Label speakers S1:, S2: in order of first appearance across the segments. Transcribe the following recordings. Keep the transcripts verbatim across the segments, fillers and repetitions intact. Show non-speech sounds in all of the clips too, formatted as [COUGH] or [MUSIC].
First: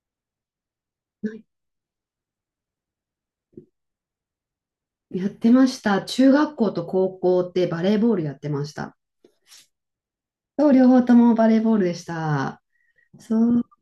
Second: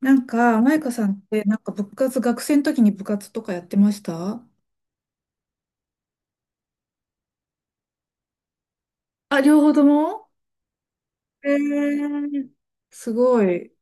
S1: なんか、マイカさんっ
S2: は
S1: て、
S2: い、
S1: なんか部活、学生の時に部活とかやってました。
S2: やってました。中学校と高校ってバレーボールやってました。
S1: あ、両方とも。
S2: そう、両方とも
S1: え
S2: バレーボールでし
S1: ー、
S2: た。
S1: す
S2: そ
S1: ご
S2: う。
S1: い。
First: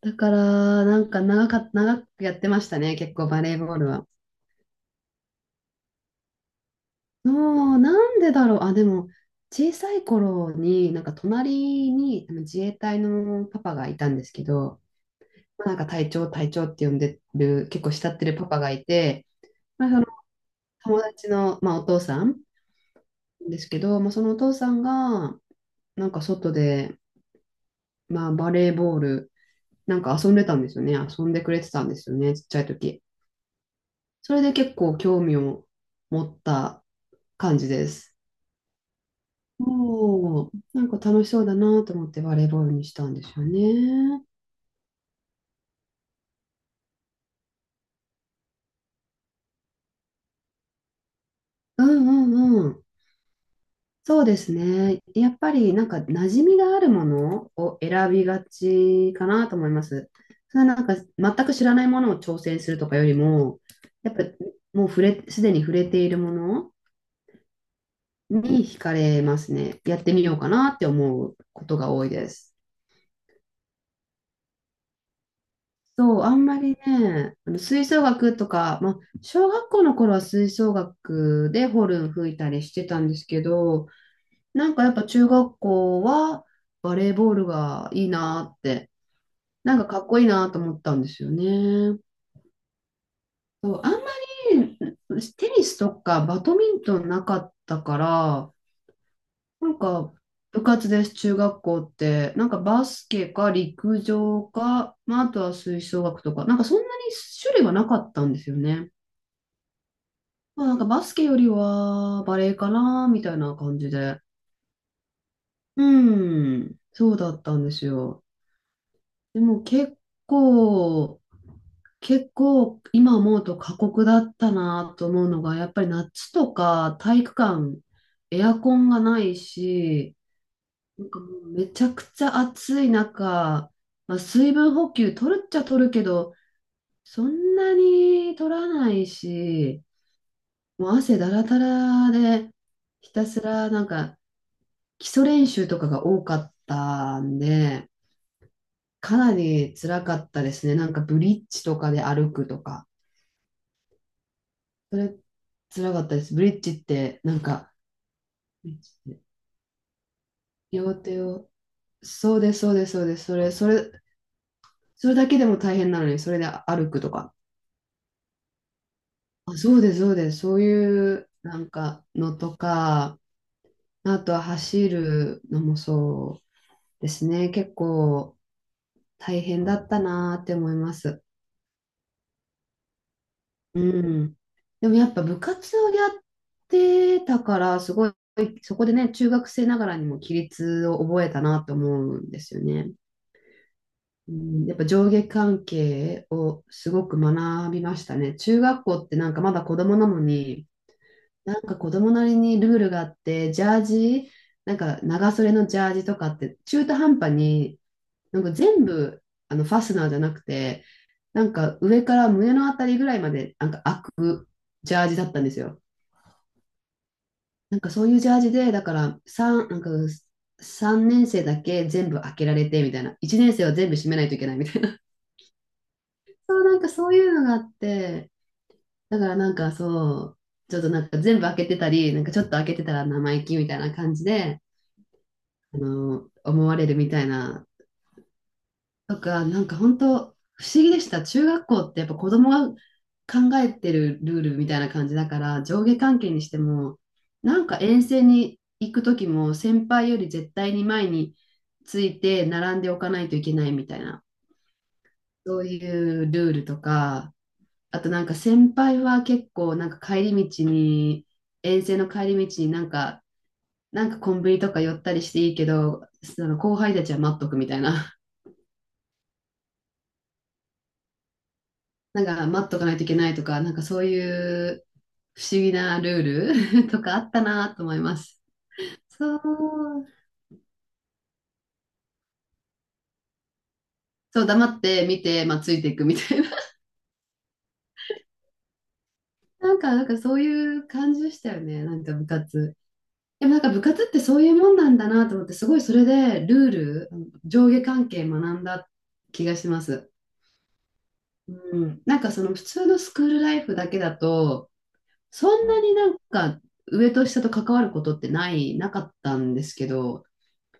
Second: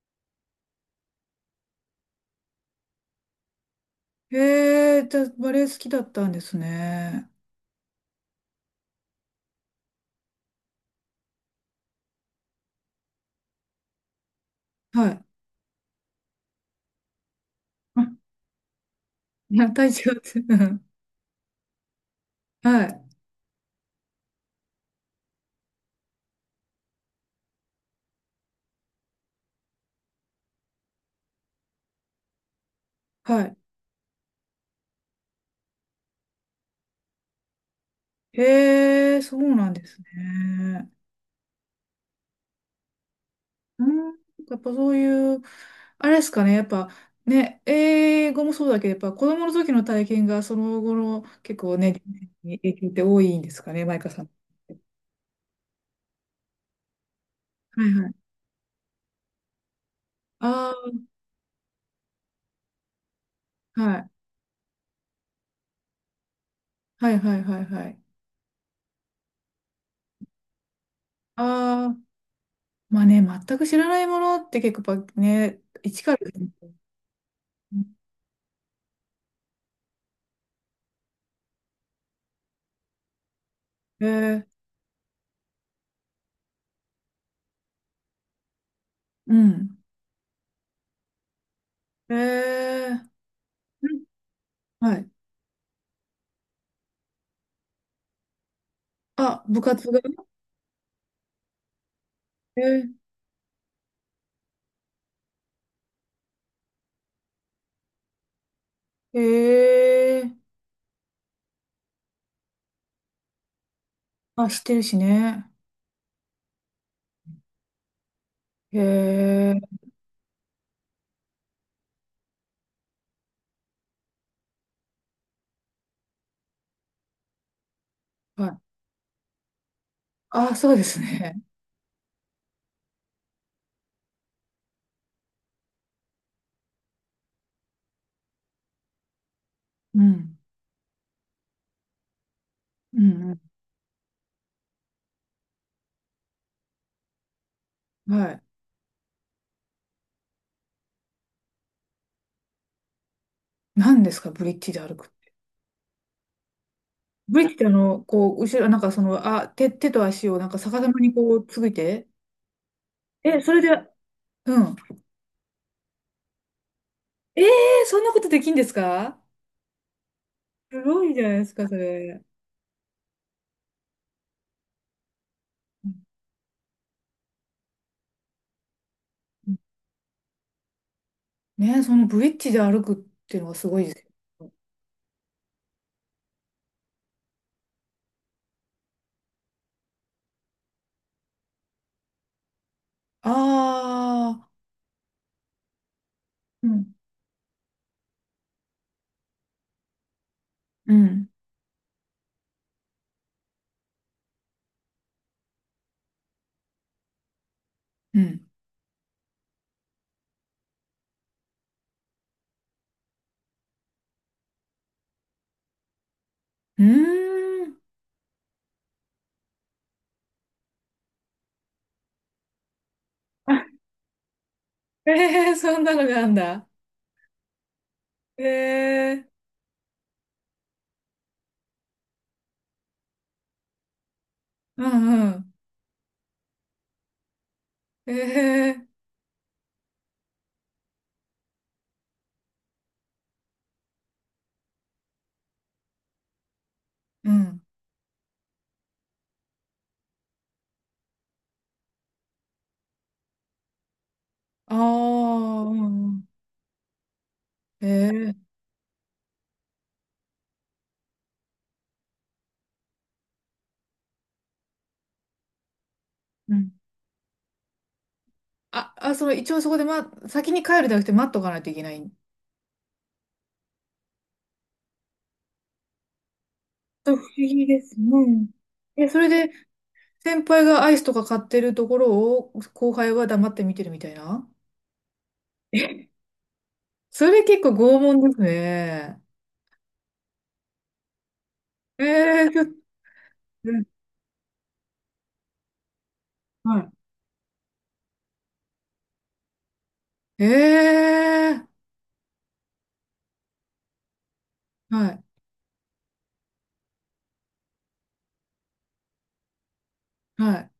S2: だから、なんか長かっ、長くやってましたね、結構バレーボールは。
S1: えー、じゃあ、バレエ好きだったんですね。
S2: そう、なんでだろう。あ、でも、小さい頃に、なんか隣にあの自衛隊のパパがいたんですけど、
S1: はい。
S2: なんか隊長、隊長って呼んでる、結構慕って
S1: あ、
S2: るパパがいて、
S1: いや、[LAUGHS]
S2: まあ、
S1: 体
S2: その
S1: 調って、うん。
S2: 友達の、まあ、お父さん
S1: はい、
S2: ですけど、まあ、そのお父さんが、なんか外で、まあバレーボール、なんか遊んでたんですよね。遊んでくれてたんですよね、ちっちゃい時。
S1: はい。
S2: それで結構興味を持った感じです。
S1: えー、そうなんです
S2: おー、な
S1: ね。
S2: んか楽しそうだなと思ってバレーボールにしたんですよ
S1: うん、
S2: ね。
S1: やっぱそういう、あれですかね、やっぱ、ね、英語もそうだけど、やっぱ子供の時の体験がその後の結構
S2: う
S1: ね、
S2: んう
S1: 影
S2: んうん。
S1: 響って多いんですかね、マイカ
S2: そ
S1: さ
S2: う
S1: ん。
S2: ですね。やっぱりなんか馴染みがあるものを
S1: は
S2: 選
S1: い。
S2: びがちかなと思います。それはなん
S1: あ
S2: か全く知らないものを挑戦するとかよりも、
S1: あ、はい。
S2: やっぱもう触れ、すでに触れているもの
S1: はいはいはいはい。
S2: に惹かれますね。やってみようかなって思うこと
S1: あ
S2: が
S1: あ、
S2: 多いです。
S1: まあね、全く知らないものって結構やっぱね、一から
S2: そう、
S1: で
S2: あ
S1: す
S2: ん
S1: ね。
S2: まりね、あの吹奏楽とか、まあ、小学校の頃は吹奏楽でホルン吹いたりしてたんですけど、
S1: えー、
S2: なんかやっぱ中学校はバレーボールがいいなって、
S1: う
S2: な
S1: ん。
S2: んかかっこいいなと思ったんですよね。
S1: えー、
S2: そう、
S1: う
S2: あんま
S1: ん。はい。
S2: りテニスとかバドミントンなかったから、
S1: あ、部
S2: なん
S1: 活が。
S2: か、部活です、中学校って。なんかバ
S1: え
S2: スケか陸上か、まあ、あとは吹奏楽とか、なんかそんなに種類はなかったんですよね。
S1: ー、えー、
S2: まあ、なんかバスケよりはバレエかな、みたいな感じで。
S1: あ、知ってるしね。
S2: うん、そうだったんですよ。でも
S1: え
S2: 結構、結構今思うと過酷だったなと思うのが、やっぱり夏とか体育館、
S1: ー、
S2: エ
S1: は
S2: ア
S1: い。
S2: コンがないし、
S1: あ、そうです
S2: も
S1: ね。
S2: うめちゃくちゃ暑い中、まあ、水分補給取るっちゃ取るけど、そんなに取らないし、
S1: うん。
S2: もう汗だらだらで、
S1: う
S2: ひた
S1: ん
S2: すらなんか基礎練習とかが多かったんで、
S1: うん。はい。
S2: かなり辛かったですね。なんかブリッジとかで歩くとか、
S1: 何ですか、ブリッジで歩
S2: そ
S1: く。
S2: れ辛かったです。ブリッジってな
S1: ブ
S2: ん
S1: リッジってあ
S2: か、
S1: の、こう、後ろ、
S2: ブリ
S1: な
S2: ッ
S1: ん
S2: ジ
S1: かそ
S2: って
S1: の、あ、手、手と足をなんか逆さ
S2: 両
S1: まに
S2: 手
S1: こう、
S2: を、
S1: ついて。
S2: そうです、そうです、そうです、そ
S1: え、
S2: れ、
S1: それ
S2: そ
S1: で、
S2: れ、
S1: うん。
S2: それだけでも大変なのに、それで歩くとか。
S1: ええー、そんなことできんですか。
S2: あ、そうです、そうです。そう
S1: すごい
S2: い
S1: じゃ
S2: う
S1: ないです
S2: な
S1: か、
S2: ん
S1: そ
S2: か
S1: れ。
S2: のとか、あとは走るのも
S1: うん
S2: そうですね。結構大
S1: うん、
S2: 変だったなーって思います。
S1: ね、そのブリッジで歩くっていうのがすご
S2: う
S1: いです
S2: ん。
S1: よ。
S2: でもやっぱ部活をやってたから、すごい、そこでね、中学生ながらにも規律を覚えたなと思うんですよね。
S1: あ
S2: う
S1: あ、
S2: ん、やっぱ上下関係を
S1: う
S2: す
S1: ん、
S2: ごく学びましたね。中学校ってなんかまだ子供なのに、
S1: うん、
S2: なんか子供なりにルールがあって、ジャージ、なんか長袖のジャージとかって中途半端に、
S1: う
S2: なん
S1: ん。
S2: か全部あのファスナーじゃなくて、なんか上から胸のあたりぐらいまでなんか開くジャージだったんですよ。
S1: うー
S2: な
S1: ん。
S2: んかそういうジャージで、だからさん、なんかさんねん生だけ全部開けられてみたいな、
S1: [LAUGHS]
S2: いちねん生
S1: あ、
S2: は全部閉めないといけないみたいな、
S1: え、えそんなのがあん
S2: [LAUGHS] そう
S1: だ。
S2: なんかそういうのがあって、だ
S1: え
S2: か
S1: え、
S2: らなんかそう、ちょっとなんか全部開けてたり、なんかちょっと開けてたら生意気みたいな感じで、
S1: うんうん。
S2: あの、思われるみたいな、
S1: ええ、
S2: とか、なんか本当不思議でした。中学校ってやっぱ子供が考えてるルールみたいな感じだから、上下関係にしても、
S1: う
S2: な
S1: ん。
S2: んか遠征に行く時も、先輩より絶対に前について並んでおかないといけないみたいな、
S1: あ
S2: そ
S1: あ、
S2: う
S1: う
S2: い
S1: んうん。
S2: うルールとか、あとなんか
S1: ええ、
S2: 先輩は結構なんか帰り道に、遠征の帰り道になんか、なんかコンビニとか寄ったりしていいけど、そ
S1: う
S2: の
S1: ん。
S2: 後輩たちは待っとくみたいな。
S1: あ、あ、その、一応そこで、ま、先に帰るじゃなくて待っとかないといけない。
S2: なんか待っとかないといけないとか、なんかそういう不思議なルール [LAUGHS] と
S1: 不
S2: かあ
S1: 思
S2: った
S1: 議
S2: な
S1: で
S2: と思
S1: す。
S2: いま
S1: う
S2: す。
S1: ん。え、それ
S2: そう、
S1: で、先輩がアイスとか買ってるところを後輩は黙って見てるみたい
S2: そう
S1: な。
S2: 黙って見て、まあ、ついていく
S1: え、
S2: みたいな。
S1: [LAUGHS] それ結構拷問ですね。
S2: [LAUGHS] なんか、なんかそういう感じでしたよね、な
S1: え、
S2: んか部
S1: えちょっと、
S2: 活。でもなんか
S1: う
S2: 部
S1: ん、
S2: 活ってそういうもんなんだなと思って、すごいそれでルー
S1: は
S2: ル、上下関係学んだ気がします。
S1: い。ええ、
S2: うん、なんかその普通のスクールライフだけだと、
S1: はい、
S2: そんなになんか上と下と関わることってない、なかったんですけど、
S1: はい。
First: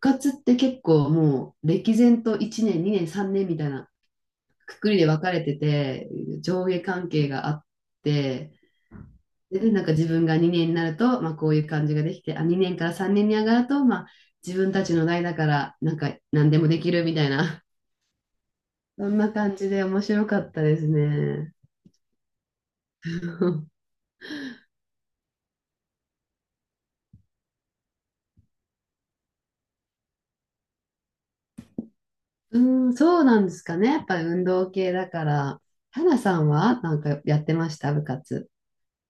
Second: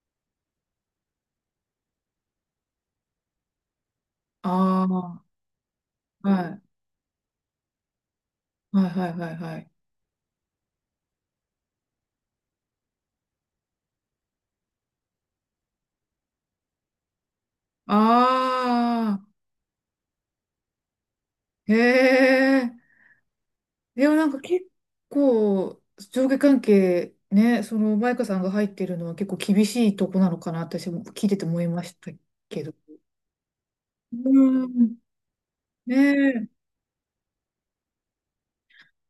S2: 活って結構もう歴然といちねん、にねん、さんねんみたいなくくりで分
S1: あ
S2: かれてて、
S1: あ、はい、
S2: 上下関係があって、
S1: はい、はい、はい、はい。
S2: で、なんか自分がにねんになると、まあこういう感じができて、あ、にねんからさんねんに上がると、まあ自分たちの代だから、なんか何でもできるみたいな、[LAUGHS] そん
S1: あ
S2: な感じで面白かったですね。
S1: あ、え、え
S2: [LAUGHS]
S1: でもなんか結構、上下関係、ね、その、マイカさんが入ってるのは結構厳しいとこなのかな、私も聞いてて思いました
S2: う
S1: けど。
S2: ん、そうなんですかね。やっぱり運
S1: う
S2: 動系
S1: ん。
S2: だから。
S1: ね。
S2: 花さ
S1: え、
S2: んはなんかやってました、部活？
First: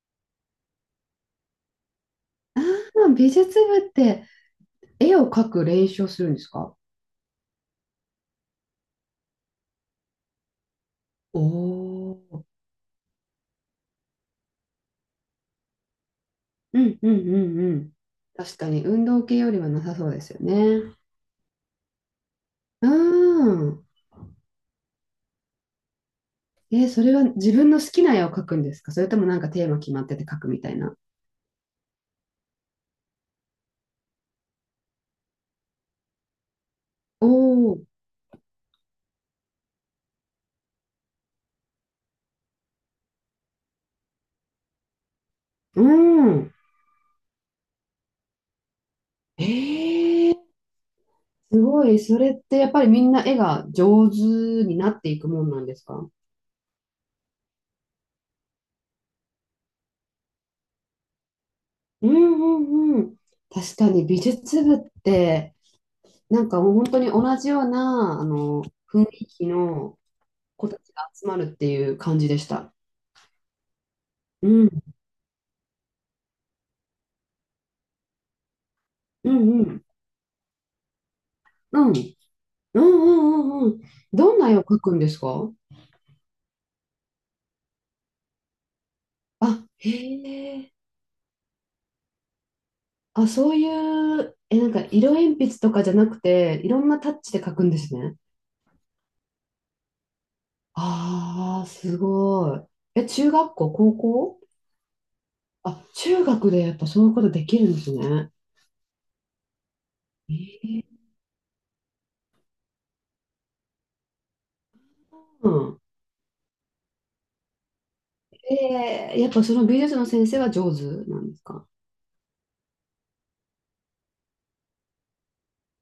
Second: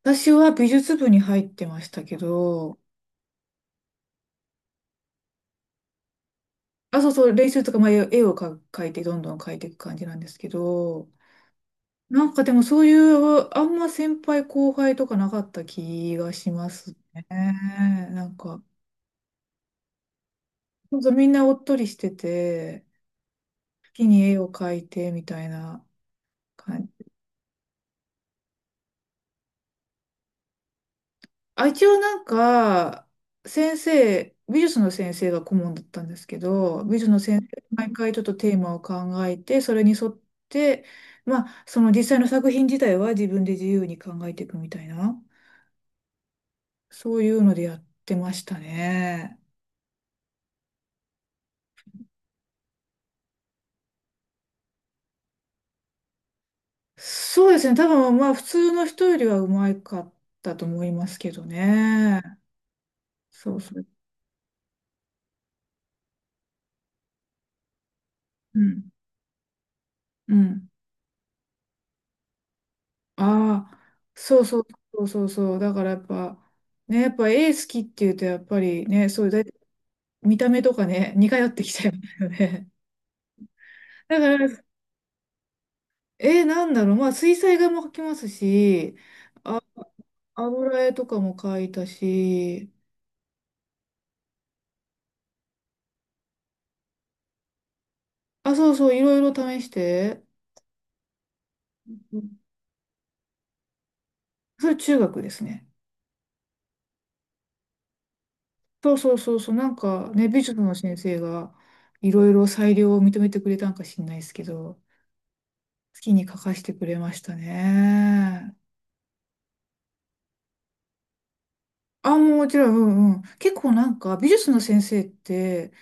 S1: 私は美術部に入ってましたけ
S2: あ
S1: ど、
S2: あ、美術部って絵を描く練習をするんですか？
S1: あ、そうそう、練習とか、まあ、絵をか描いて、どんどん描いていく感じなんですけど、
S2: お
S1: なんか
S2: ー、
S1: でもそういう、あんま先輩後輩とかなかった気がしま
S2: う
S1: す
S2: んう
S1: ね。
S2: んうんうん。
S1: なん
S2: 確
S1: か、
S2: かに運動系よりはなさそうですよね。
S1: そうそうみんなおっとりしてて、
S2: うん。
S1: 好きに絵を描いてみたいな感
S2: えー、そ
S1: じ。
S2: れは自分の好きな絵を描くんですか、それともなんかテーマ決まってて描くみたいな？
S1: あ、一応なんか、先生、美術の先生が顧問だったんですけど、美術の
S2: お
S1: 先生、
S2: お、
S1: 毎回ちょっとテーマを考えて、それに沿って、まあ、その実際の作品自体は自分で自由に考えていくみたいな、
S2: うん。
S1: そういうのでやってましたね。
S2: えー、すごい。それってやっぱりみんな絵が上手になっていくもんなんですか？
S1: そうですね、多分まあ、普通の人よりはうまかったと思いますけど
S2: うん
S1: ね。
S2: うんうん。
S1: そう
S2: 確
S1: そう。
S2: かに美術部ってなんかもう本当に同じようなあ
S1: う
S2: の
S1: ん。
S2: 雰囲気の
S1: う
S2: 子
S1: ん。
S2: たちが集まるっていう感じでした。
S1: ああ、そうそうそうそうそう。だからやっぱ、ね、やっぱ絵好きっていうと、やっぱりね、そういう
S2: う
S1: だい
S2: んうん。
S1: 見た目とかね、似通ってき
S2: う
S1: ちゃ
S2: ん。う
S1: いま
S2: ん
S1: すよね。
S2: うんうんうん。
S1: [LAUGHS] だ
S2: ど
S1: か
S2: ん
S1: ら、
S2: な絵を描くんですか？
S1: え、なんだろう、まあ、水彩画も描きますし、あ、
S2: あ、へえ。
S1: 油絵とかも描いたし、
S2: あ、そういう、え、なんか色鉛筆とかじゃなくて、いろんなタッチで描くんですね。
S1: あ、そうそう、いろいろ試して、
S2: ああ、す
S1: うん。
S2: ごい。え、中学校、高校？
S1: それ中学ですね。
S2: あ、中学でやっぱそういうことできるんですね。
S1: そうそうそうそう、なんかね、
S2: え
S1: 美術の
S2: ー、
S1: 先生がいろいろ裁量を認めてくれたんかしんないですけど、
S2: うん。
S1: 好きに描かしてくれましたね。
S2: えー、やっぱその美術の先生は上手なんですか？
S1: あ、もちろん、うんうん。結構なんか美術の先生って、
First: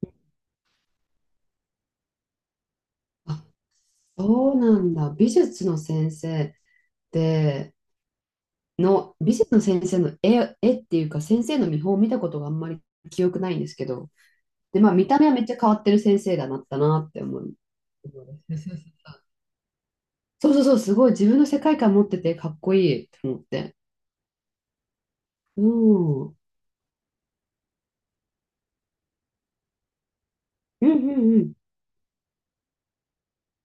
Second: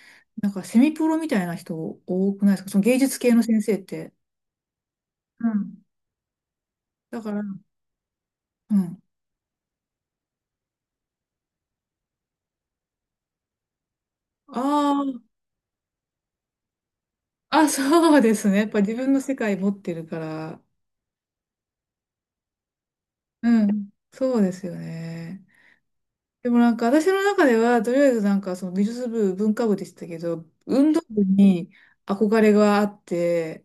S1: なんかセミプロみたいな人多くないですかその芸術系の
S2: あ、
S1: 先生って。
S2: そうなんだ。美
S1: う
S2: 術の
S1: ん。
S2: 先生っ
S1: だから、
S2: て
S1: うん。
S2: の、美術の先生の絵、絵っていうか、先生の見本を見たことがあんまり記憶ないんですけど、で、まあ、見た目
S1: あ
S2: はめっちゃ変わってる先生だなったなって思う。
S1: あ、あ、そうですね。やっぱ自分の世界持ってるか
S2: そう
S1: ら。
S2: そうそう、すごい自分の世界観持っててかっこいいって思っ
S1: う
S2: て。
S1: ん。そうですよね。
S2: うん。うん
S1: でもなんか私の中では、とりあえずなんかその美術部、文化部でしたけど、
S2: うん
S1: 運動部
S2: うん。
S1: に憧れがあって、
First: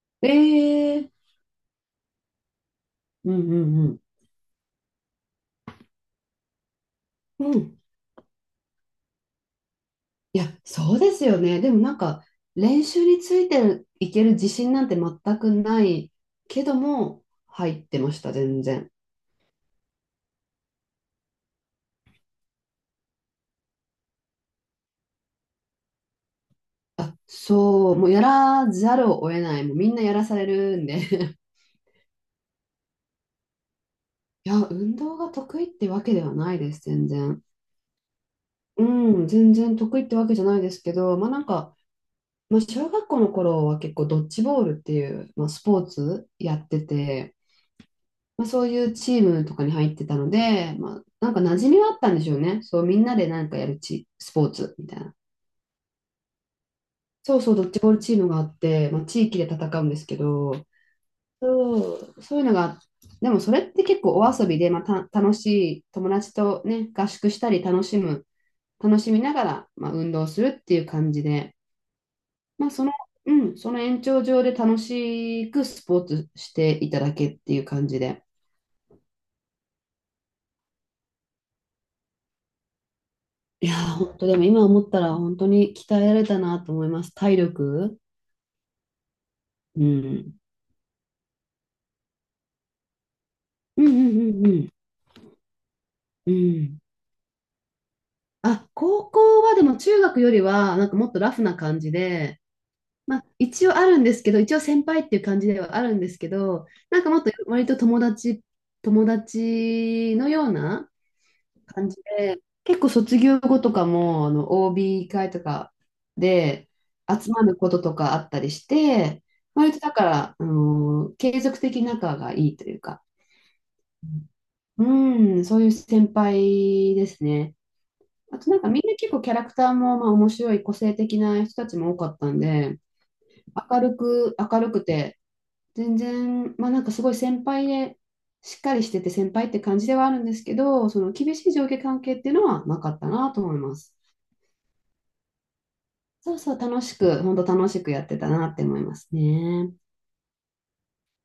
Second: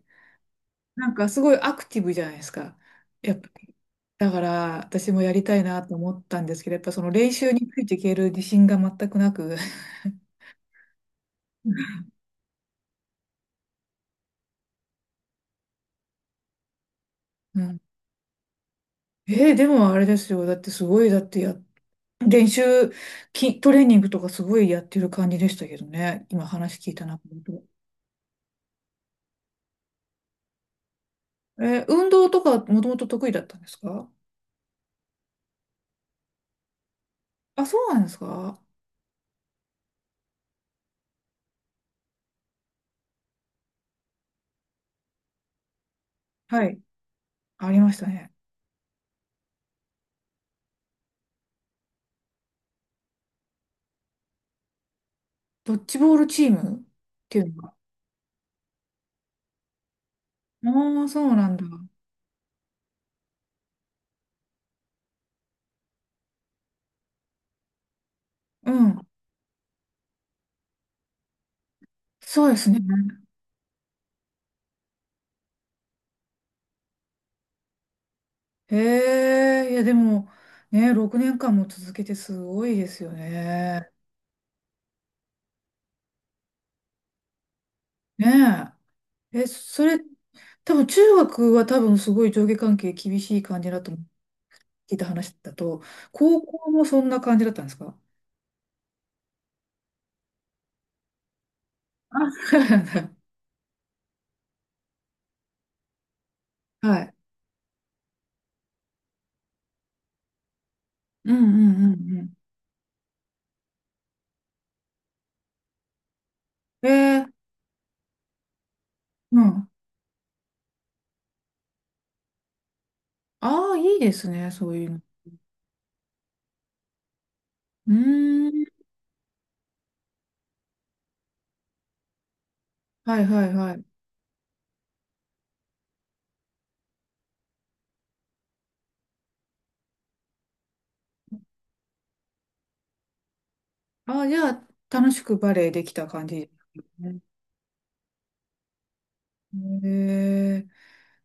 S1: な
S2: ええ、
S1: んかすごいアクティブじゃないですか。
S2: う
S1: やっぱ
S2: んう
S1: り。
S2: んうん。
S1: だから私もやりたいなと思ったんですけど、やっぱその練
S2: う
S1: 習に
S2: ん。
S1: ついていける自信が全くなく。[LAUGHS]
S2: いや、そうですよね。でもなんか、練習についていける自信なんて全くないけども、
S1: うん。
S2: 入ってました、全然。
S1: えー、でもあれですよ。だってすごい、だってや、練習、きトレーニングとかすごいやってる感じでしたけどね。今話聞いた
S2: あ、
S1: なと思うと。
S2: そう、もうやらざるを得ない、もうみんなやらされるんで [LAUGHS]
S1: えー、運動とかもともと得意だったんですか。
S2: いや、運動が得意ってわけではないです、全然。
S1: あ、そうなんですか。
S2: うん、全然得意ってわけじゃないですけど、まあなんか、まあ、小学校の頃は結構ドッジボールっていう、まあ、スポーツや
S1: は
S2: っ
S1: い。
S2: てて、
S1: ありましたね。
S2: まあ、そういうチームとかに入ってたので、まあ、なんか馴染みはあったんでしょうね。そう、みんなでなんかやるチ、スポーツみたいな。
S1: ドッジボールチームっ
S2: そ
S1: てい
S2: う
S1: う
S2: そう、
S1: の
S2: ドッ
S1: が。
S2: ジボールチームがあって、まあ、地域で戦うんですけど、
S1: ああ、そうなんだ。
S2: そう、そういうのが、でもそれって結構お遊びで、まあ、た楽しい友達とね、合宿したり楽しむ、
S1: う
S2: 楽
S1: ん。
S2: しみながら、まあ、運動するっていう感じで、
S1: そうで
S2: ま
S1: す
S2: あ、
S1: ね。
S2: その、うん、その延長上で楽しくスポーツしていただけっていう感じで。
S1: へえ、いやでも、ね、ろくねんかんも続けてすごいですよ
S2: いや
S1: ね。
S2: ー、本当でも今思ったら本当に鍛えられたなと思います。体力。
S1: ね。え、え、
S2: う
S1: それ、
S2: ん。
S1: 多分中学は多分すごい上下関係厳しい感じだ
S2: うんう
S1: と聞
S2: んうんうん。
S1: いた話だと、
S2: う
S1: 高校
S2: ん。
S1: もそんな感じだったんですか。
S2: あ、高校はでも中学よりはなんかもっとラフな感じ
S1: あ、[LAUGHS]
S2: で、
S1: そうなんだ。
S2: まあ、一応あるんですけど、一応先輩っていう感じではあるんですけど、な
S1: は
S2: んか
S1: い。
S2: もっと割と友達、友達のような
S1: うんう
S2: 感
S1: ん
S2: じ
S1: うん
S2: で、結構卒業後とかも、あの、オービー 会とかで
S1: うん。え
S2: 集
S1: ー、
S2: まることとかあったりして、
S1: うん。
S2: 割とだから、あの、継続的に仲がいいというか、
S1: ああ、いいですね、そういうの。
S2: うん、そういう先輩ですね。
S1: う
S2: あ
S1: ー
S2: となんかみ
S1: ん。
S2: んな結構キャラクターもまあ面白い個性的な人たちも多かったんで、
S1: はいはいは
S2: 明
S1: い。
S2: るく、明るくて、全然、まあなんかすごい先輩で、しっかりしてて先輩って感じではあるんですけど、その厳しい上下関係っていうのはなかったなと思います。
S1: ああ、じゃあ、楽しくバレエできた感
S2: そう
S1: じ。
S2: そう、楽しく、本当楽しくやってたなって思いますね。
S1: えー、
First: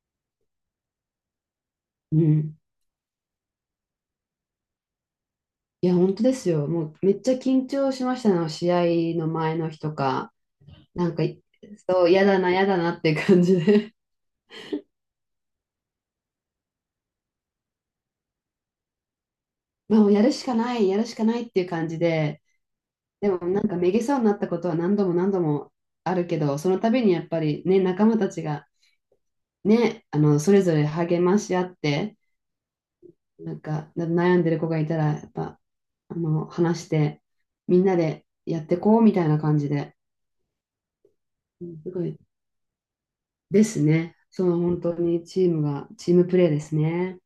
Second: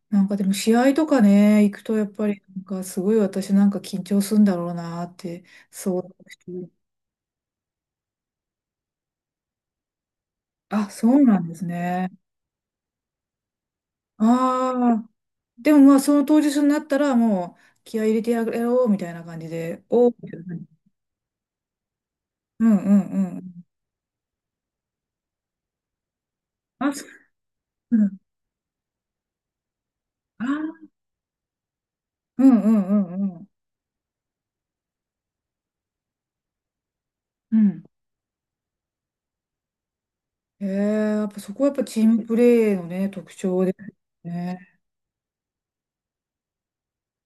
S1: なんかでも試合とかね、行くとやっ
S2: う
S1: ぱり
S2: ん。
S1: なんかすごい私なんか緊張するんだろうなって
S2: いや、
S1: 想像
S2: 本当です
S1: し
S2: よ。
S1: て。
S2: もうめっちゃ緊張しましたの、試合の前の日とか。
S1: あ、そ
S2: なん
S1: う
S2: か、
S1: なんです
S2: そ
S1: ね。
S2: う、嫌だな、嫌だなっていう感じで。
S1: ああ、でもまあその当日になったらもう気合い入れてやろうみたいな感じで、
S2: [LAUGHS] まあ、も
S1: お
S2: う
S1: ー
S2: や
S1: み
S2: る
S1: たい
S2: し
S1: な
S2: か
S1: 感
S2: な
S1: じ。
S2: い、やるしかないっていう感じで。
S1: うんうん
S2: で
S1: う
S2: もな
S1: ん。
S2: んかめげそうになったことは何度も何度もあるけど、その
S1: あ、
S2: 度
S1: そう。
S2: にやっぱりね、
S1: う
S2: 仲間
S1: ん。
S2: たちがね、あの、
S1: あ
S2: それぞれ
S1: ー、
S2: 励まし合って、
S1: うんうんうんうん。
S2: なんか、悩んでる子がいたら、やっぱ、あの、話して、
S1: う
S2: み
S1: ん。
S2: んなでやってこうみたいな感じで、
S1: えー、やっぱそこ
S2: う
S1: はやっ
S2: ん、
S1: ぱ
S2: す
S1: チー
S2: ごい
S1: ムプレーのね、特
S2: で
S1: 徴で
S2: す
S1: す
S2: ね。その
S1: ね。
S2: 本当にチームが、チームプレーですね。